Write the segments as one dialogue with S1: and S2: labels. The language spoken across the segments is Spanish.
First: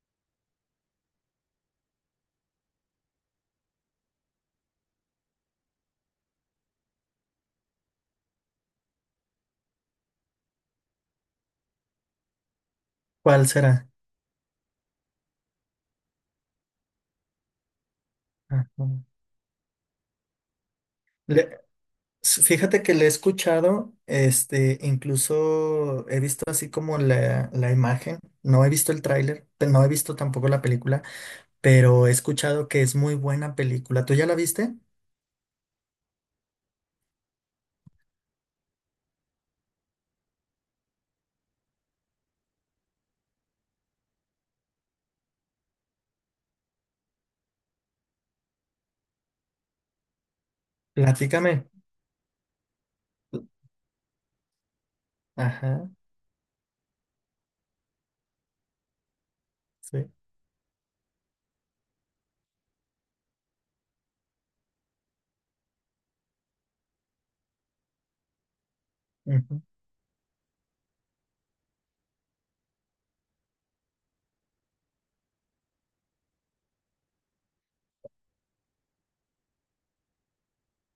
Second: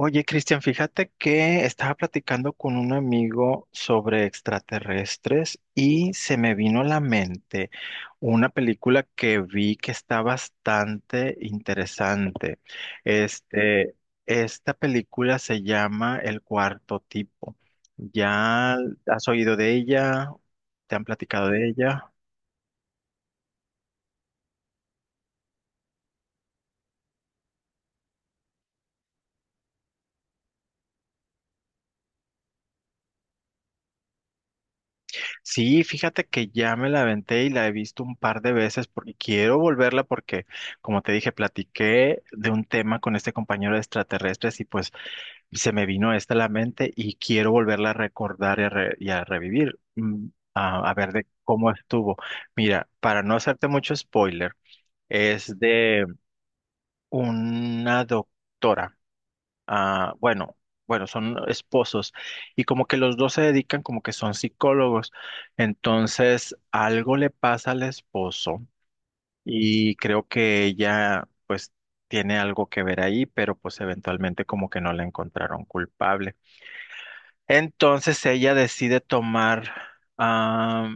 S1: Oye, Cristian, fíjate que estaba platicando con un amigo sobre extraterrestres y se me vino a la mente una película que vi que está bastante interesante.
S2: ¿Cuál será?
S1: Este, Esta película se llama El Cuarto Tipo. ¿Ya
S2: Ajá.
S1: has oído de ella? ¿Te han platicado
S2: Le-
S1: de ella?
S2: Fíjate que le he escuchado, incluso he visto así como la imagen, no he visto el tráiler, no he visto tampoco la película, pero he escuchado que es muy buena película. ¿Tú ya la viste?
S1: Sí, fíjate que ya me la aventé y la he visto un par de veces porque quiero volverla porque, como te dije, platiqué de un tema con este compañero de extraterrestres y pues se me vino esta a la mente y quiero volverla a recordar y a revivir, a ver de
S2: Platícame.
S1: cómo estuvo. Mira, para no hacerte mucho spoiler, es
S2: Ajá,
S1: de una doctora,
S2: sí.
S1: bueno, bueno, son esposos y como que los dos se dedican, como que son psicólogos. Entonces, algo le pasa al esposo
S2: Ujú.
S1: y creo que ella pues tiene algo que ver ahí, pero pues eventualmente como que no la encontraron culpable. Entonces, ella decide tomar, ah,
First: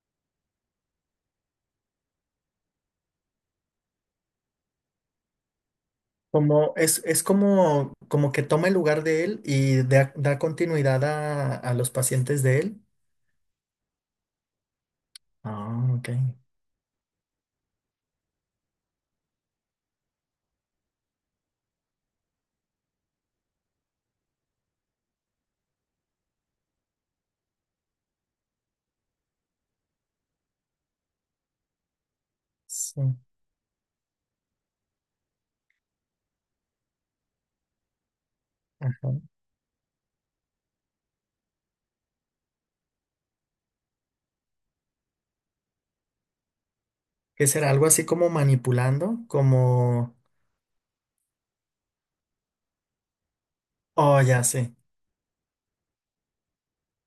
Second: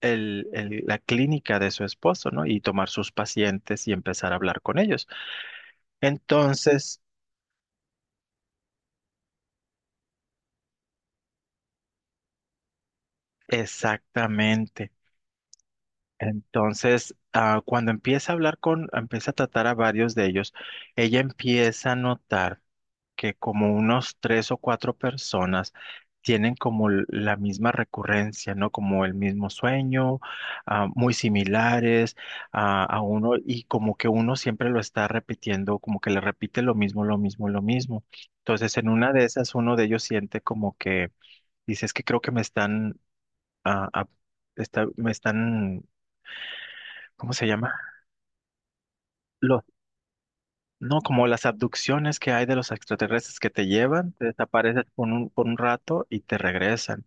S1: la clínica de su esposo, ¿no? Y tomar sus pacientes y empezar a hablar con ellos.
S2: Como
S1: Entonces,
S2: es como, como que toma el lugar de él y da continuidad a los pacientes de él.
S1: exactamente.
S2: Ah, ok.
S1: Entonces, cuando empieza a hablar con, empieza a tratar a varios de ellos, ella empieza a notar que como unos tres o cuatro personas tienen como la misma recurrencia, ¿no? Como el mismo sueño, muy similares a
S2: Sí.
S1: uno, y como que uno siempre lo está repitiendo, como que le repite lo mismo, lo mismo, lo mismo. Entonces, en
S2: Ajá.
S1: una de esas, uno de ellos siente como que, dice, es que creo que me están, ah, ah, me están, ¿cómo se
S2: ¿Qué será?
S1: llama?
S2: Algo así como manipulando,
S1: Los,
S2: como...
S1: no, como las abducciones que hay de los extraterrestres, que te llevan,
S2: Oh,
S1: te
S2: ya sé.
S1: desapareces por un rato, y te regresan.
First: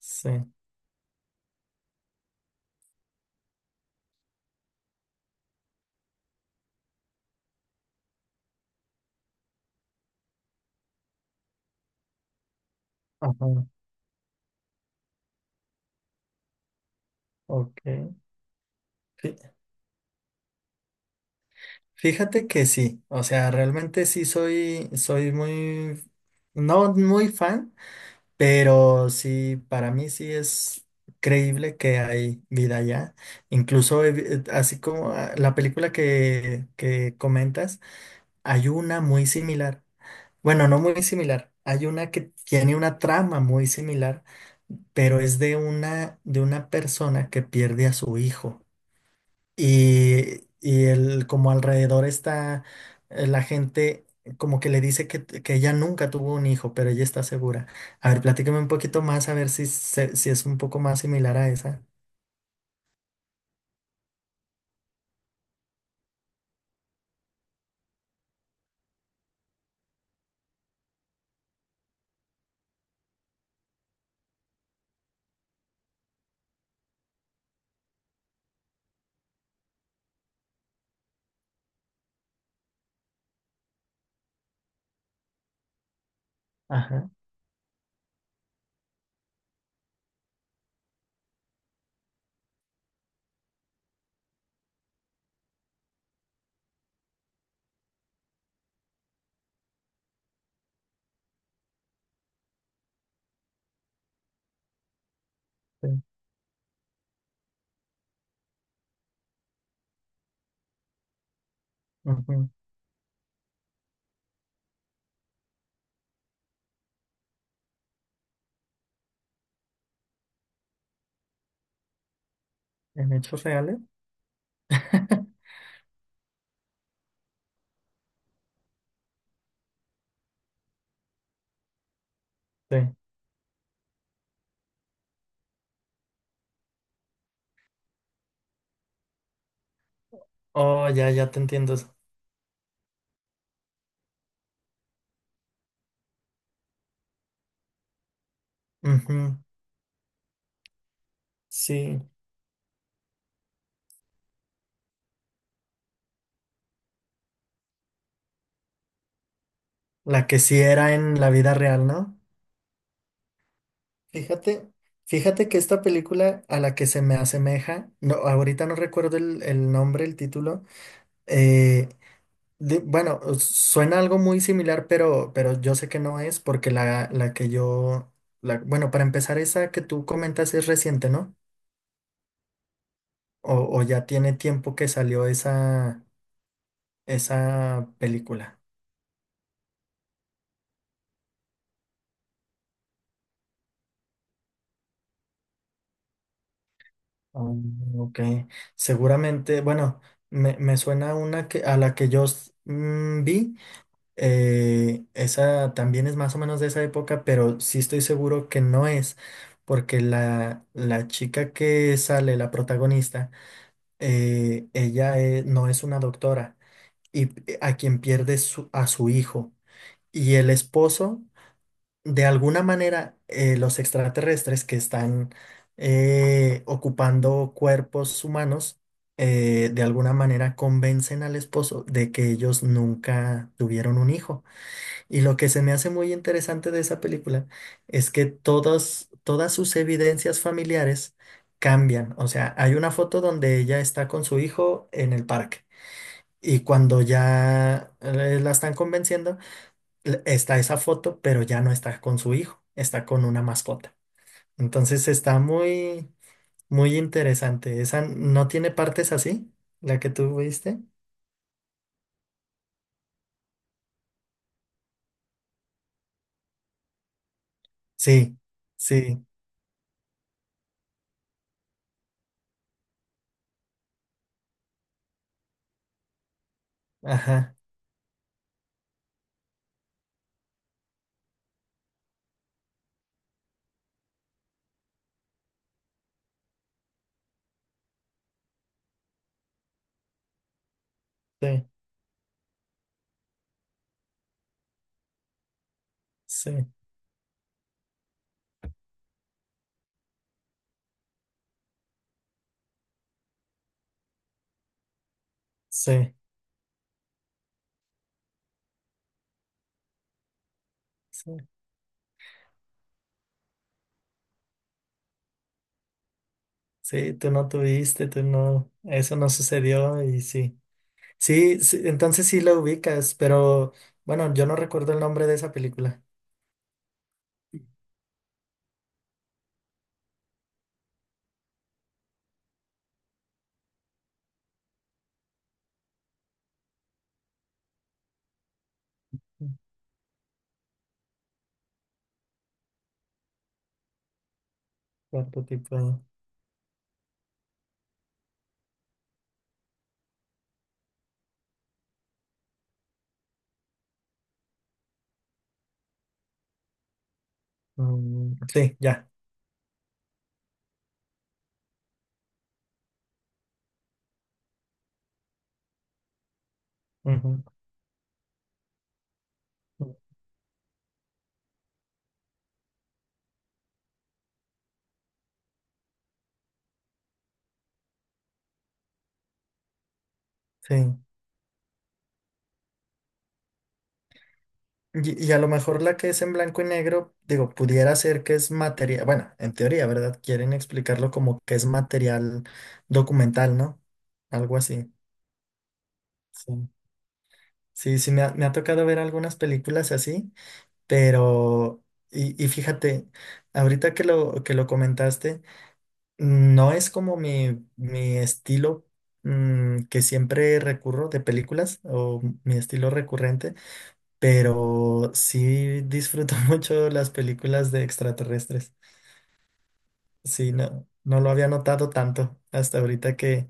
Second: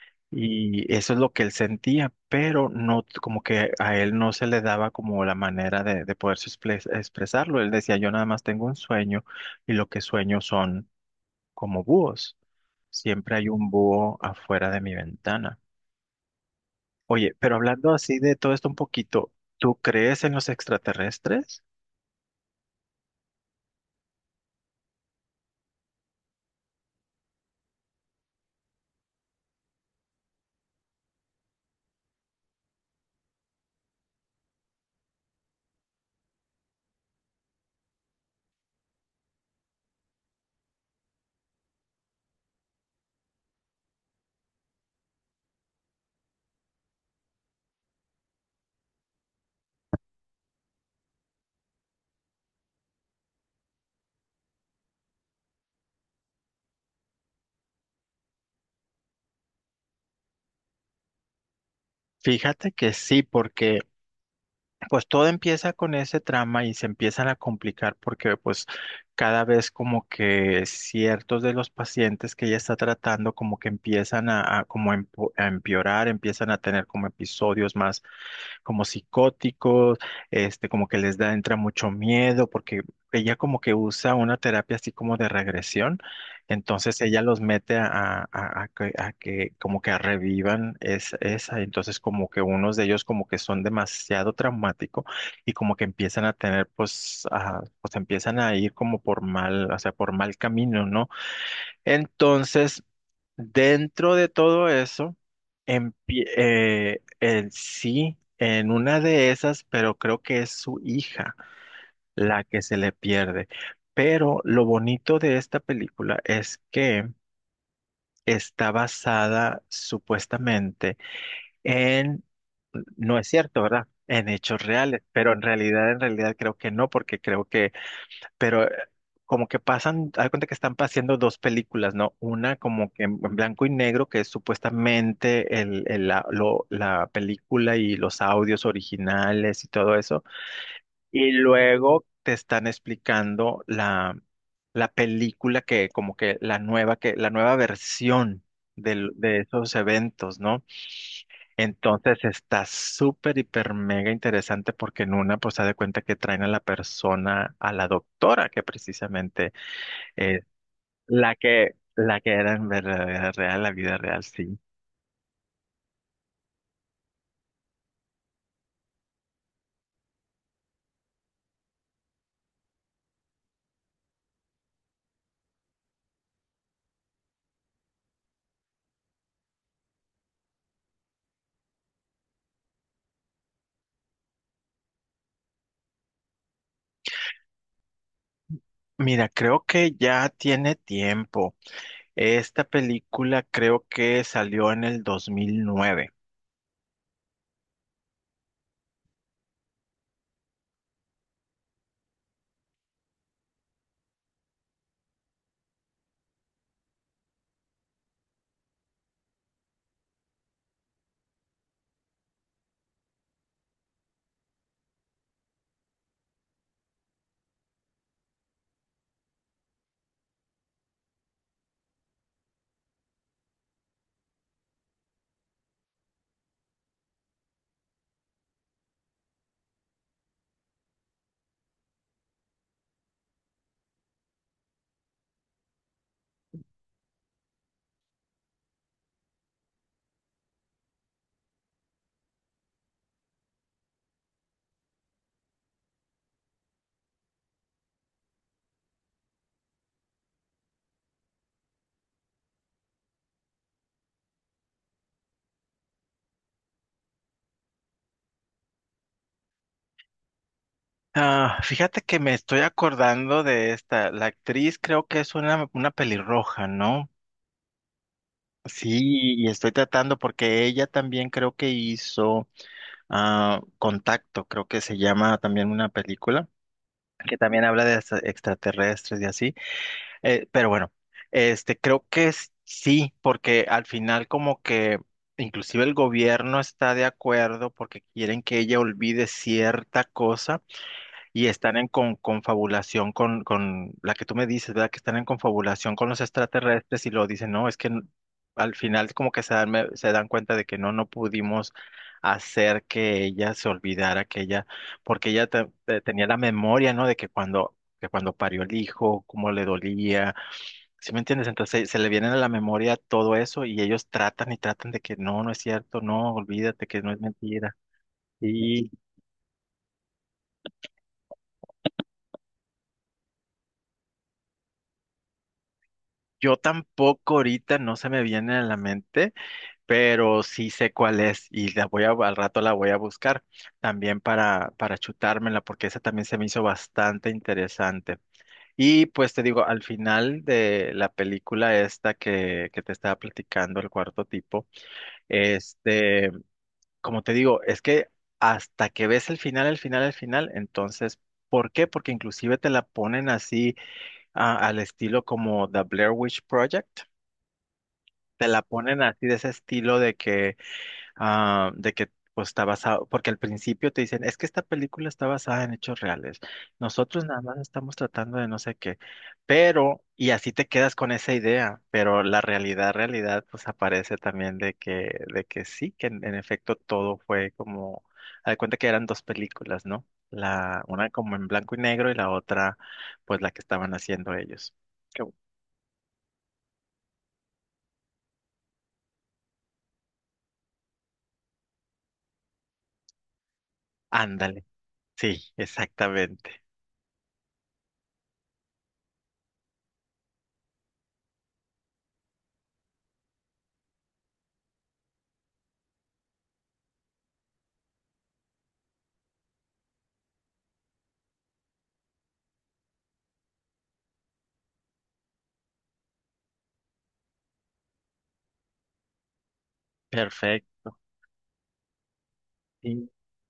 S2: Sí.
S1: Y eso es lo que él sentía, pero no, como que a él no se le daba como la manera de poder expresarlo. Él decía, yo nada más tengo un sueño, y lo que sueño son como búhos. Siempre hay
S2: Ajá.
S1: un búho afuera de mi ventana. Oye, pero
S2: Ok.
S1: hablando así de todo esto un poquito,
S2: Fí-
S1: ¿tú crees en los extraterrestres?
S2: Fíjate que sí. O sea, realmente sí soy muy... No muy fan, pero sí, para mí sí es creíble que hay vida allá. Incluso así como la película que comentas. Hay una muy similar. Bueno, no muy similar. Hay una que tiene una trama muy similar, pero es de una persona que pierde a su hijo. Y el, como alrededor está la gente, como que le dice que ella nunca tuvo un hijo, pero ella está segura. A ver, platícame un poquito más, a ver si, si es un poco más similar a esa.
S1: Fíjate que sí, porque pues todo empieza con ese trama y se empiezan a complicar porque pues cada vez como que ciertos de los pacientes que ella está tratando como que empiezan como a empeorar, empiezan a tener como episodios más como psicóticos. Como que les da, entra mucho miedo, porque ella como que usa una terapia así como de regresión. Entonces
S2: Ajá,
S1: ella los mete a que como que revivan esa. Entonces como que unos de ellos como que son demasiado traumáticos, y como que empiezan a tener, pues, a pues empiezan a ir como por mal, o sea, por mal camino, ¿no? Entonces, dentro de todo eso,
S2: sí.
S1: el sí, en una de esas, pero creo que es su hija la
S2: Ujú.
S1: que se le pierde. Pero lo bonito de esta película es que está basada, supuestamente, en,
S2: ¿En
S1: no es
S2: hechos
S1: cierto,
S2: reales?
S1: ¿verdad? En hechos reales, pero en realidad creo que no, porque creo que, pero como que pasan, haz de cuenta que están pasando dos películas, ¿no? Una
S2: Sí.
S1: como que en blanco y negro, que es supuestamente la película y los audios originales y todo eso,
S2: Oh, ya, ya
S1: y
S2: te entiendo.
S1: luego te están explicando la película, que como que, la nueva versión del- de
S2: Ujú.
S1: esos eventos, ¿no?
S2: Sí.
S1: Entonces está súper, hiper, mega interesante, porque en una, pues, se da cuenta que traen a la persona, a la doctora que precisamente,
S2: La que
S1: eh,
S2: sí era en la vida real, ¿no?
S1: la que era en verdadera real, la vida real, sí.
S2: Fíjate, fíjate que esta película a la que se me asemeja, no, ahorita no recuerdo el nombre, el título, eh, bueno, suena algo muy similar, pero yo sé que no es porque la que yo, la, bueno, para empezar, esa que tú comentas es reciente, ¿no? O ya tiene tiempo que salió esa, esa película.
S1: Mira, creo que ya tiene tiempo. Esta película creo que salió en el 2009.
S2: Ah, ok, seguramente, bueno, me suena una a la que yo vi, esa también es más o menos de esa época, pero sí estoy seguro que no es, porque la chica que sale, la protagonista, ella no es una doctora y a quien pierde a su hijo. Y el esposo de alguna manera, los extraterrestres que están ocupando cuerpos humanos, de alguna manera convencen al esposo de que ellos nunca tuvieron un hijo. Y lo que se me hace muy interesante de esa película es que todas sus evidencias familiares cambian. O sea, hay una foto donde ella está con su hijo en el parque. Y cuando ya la están convenciendo, está esa foto, pero ya no está con su hijo, está con una mascota. Entonces está muy, muy interesante. Esa no tiene partes así, la que tú viste.
S1: Ah, fíjate que me estoy acordando de esta. La actriz creo que es una pelirroja, ¿no?
S2: Sí,
S1: Sí,
S2: sí,
S1: y estoy tratando, porque ella también creo que hizo, Contacto, creo que se llama, también una película que
S2: ajá,
S1: también habla de extraterrestres y así. Pero bueno, este creo que sí, porque al final como que inclusive el gobierno está de acuerdo, porque quieren que ella olvide cierta cosa, y
S2: sí,
S1: están en confabulación con la que tú me dices, ¿verdad? Que están en confabulación con los
S2: sí,
S1: extraterrestres, y lo dicen, no, es que al final como que se dan, se dan cuenta de que no, no pudimos hacer que ella se olvidara, que ella, porque ella
S2: sí,
S1: tenía la memoria, ¿no? De que cuando parió el hijo, cómo le dolía. ¿Sí me
S2: sí,
S1: entiendes? Entonces se le viene a la memoria todo eso, y ellos tratan y tratan de que no, no es cierto, no, olvídate, que no
S2: sí,
S1: es
S2: tú no
S1: mentira.
S2: tuviste, tú no,
S1: Y
S2: eso no sucedió y sí. Sí, sí, entonces sí la ubicas, pero bueno, yo no recuerdo el nombre de esa película.
S1: yo tampoco, ahorita no se me viene a la mente, pero sí sé cuál es, y la voy a, al rato la voy a buscar también para chutármela, porque esa también se me hizo bastante interesante. Y pues te digo, al final de la película esta que te estaba platicando, el cuarto tipo,
S2: ¿Cuarto tipo?
S1: este... Como te digo, es que hasta que ves el final, el final, el final, entonces, ¿por qué? Porque inclusive te la ponen así, al estilo como The Blair Witch Project.
S2: Mm,
S1: Te la
S2: sí,
S1: ponen
S2: ya.
S1: así, de ese estilo, de que, de que pues, está basado, porque al principio te dicen, es que esta película está basada en hechos reales, nosotros nada
S2: Ujú.
S1: más estamos tratando de no sé qué, pero, y así te quedas con esa idea, pero la realidad, realidad, pues aparece también de que sí, que en efecto todo fue como, haz de cuenta que eran dos películas, ¿no?
S2: Sí.
S1: Una como en blanco y negro, y la otra, pues la que estaban haciendo ellos. Qué
S2: Y
S1: bu-
S2: a lo mejor la que es en blanco y negro, digo, pudiera ser que es material, bueno, en teoría, ¿verdad? Quieren explicarlo como que es material documental, ¿no? Algo
S1: ándale,
S2: así.
S1: sí, exactamente.
S2: Sí, sí, sí, me ha tocado ver algunas películas así, pero, y fíjate, ahorita que lo comentaste, no es como mi estilo que siempre recurro de películas o mi estilo recurrente. Pero sí disfruto mucho las películas de extraterrestres. Sí, no,
S1: Perfecto.
S2: no lo había notado tanto hasta ahorita que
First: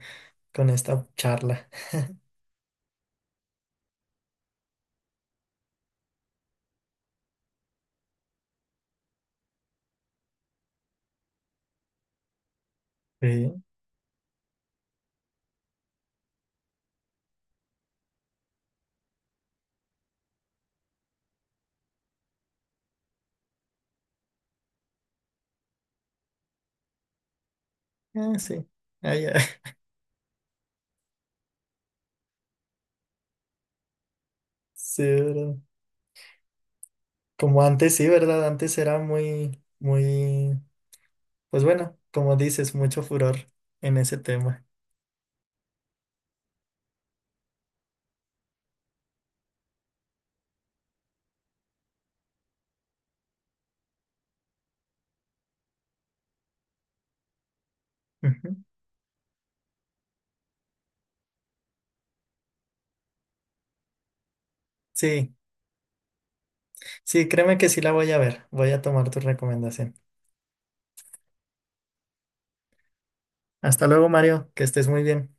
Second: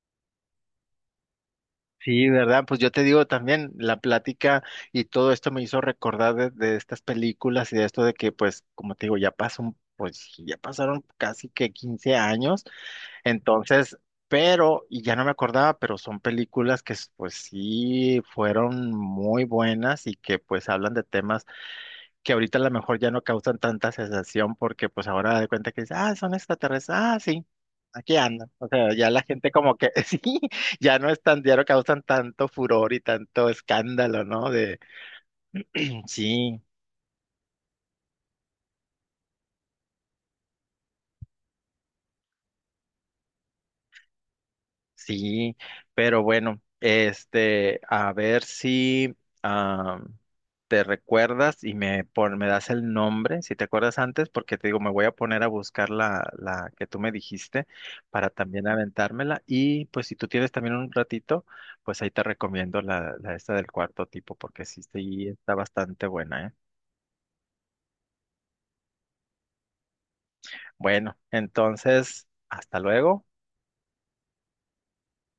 S2: con esta charla.
S1: Sí, ¿verdad? Pues yo te digo también, la plática y todo esto me hizo recordar de estas películas y de esto de que, pues, como te digo, ya pasó, pues, ya pasaron casi que 15 años,
S2: Sí,
S1: entonces, pero, y ya no me acordaba, pero son películas que, pues, sí, fueron muy buenas, y que, pues, hablan de temas que ahorita a lo mejor ya no causan tanta sensación, porque pues ahora da de cuenta que dices, ah, son extraterrestres, ah, sí, aquí
S2: ah,
S1: andan.
S2: sí,
S1: O sea, ya
S2: ah,
S1: la
S2: ya.
S1: gente como que sí, ya no es tan, ya no causan tanto furor y tanto escándalo, ¿no? De
S2: Sí, ¿verdad?
S1: sí.
S2: Como antes, sí, ¿verdad? Antes era muy, muy, pues bueno, como dices, mucho furor en ese tema.
S1: Sí, pero bueno, este, a ver si ah, te recuerdas y me, me das el nombre, si te acuerdas antes, porque te digo, me voy a poner a buscar la, la que tú me dijiste, para
S2: Ujú.
S1: también aventármela. Y pues si tú tienes también un ratito, pues ahí te recomiendo la, la esta del cuarto tipo, porque sí, sí
S2: Sí,
S1: está bastante buena, ¿eh?
S2: sí, créeme que sí la voy a ver. Voy a tomar tu recomendación.
S1: Bueno, entonces, hasta luego.
S2: Hasta luego, Mario, que estés muy bien.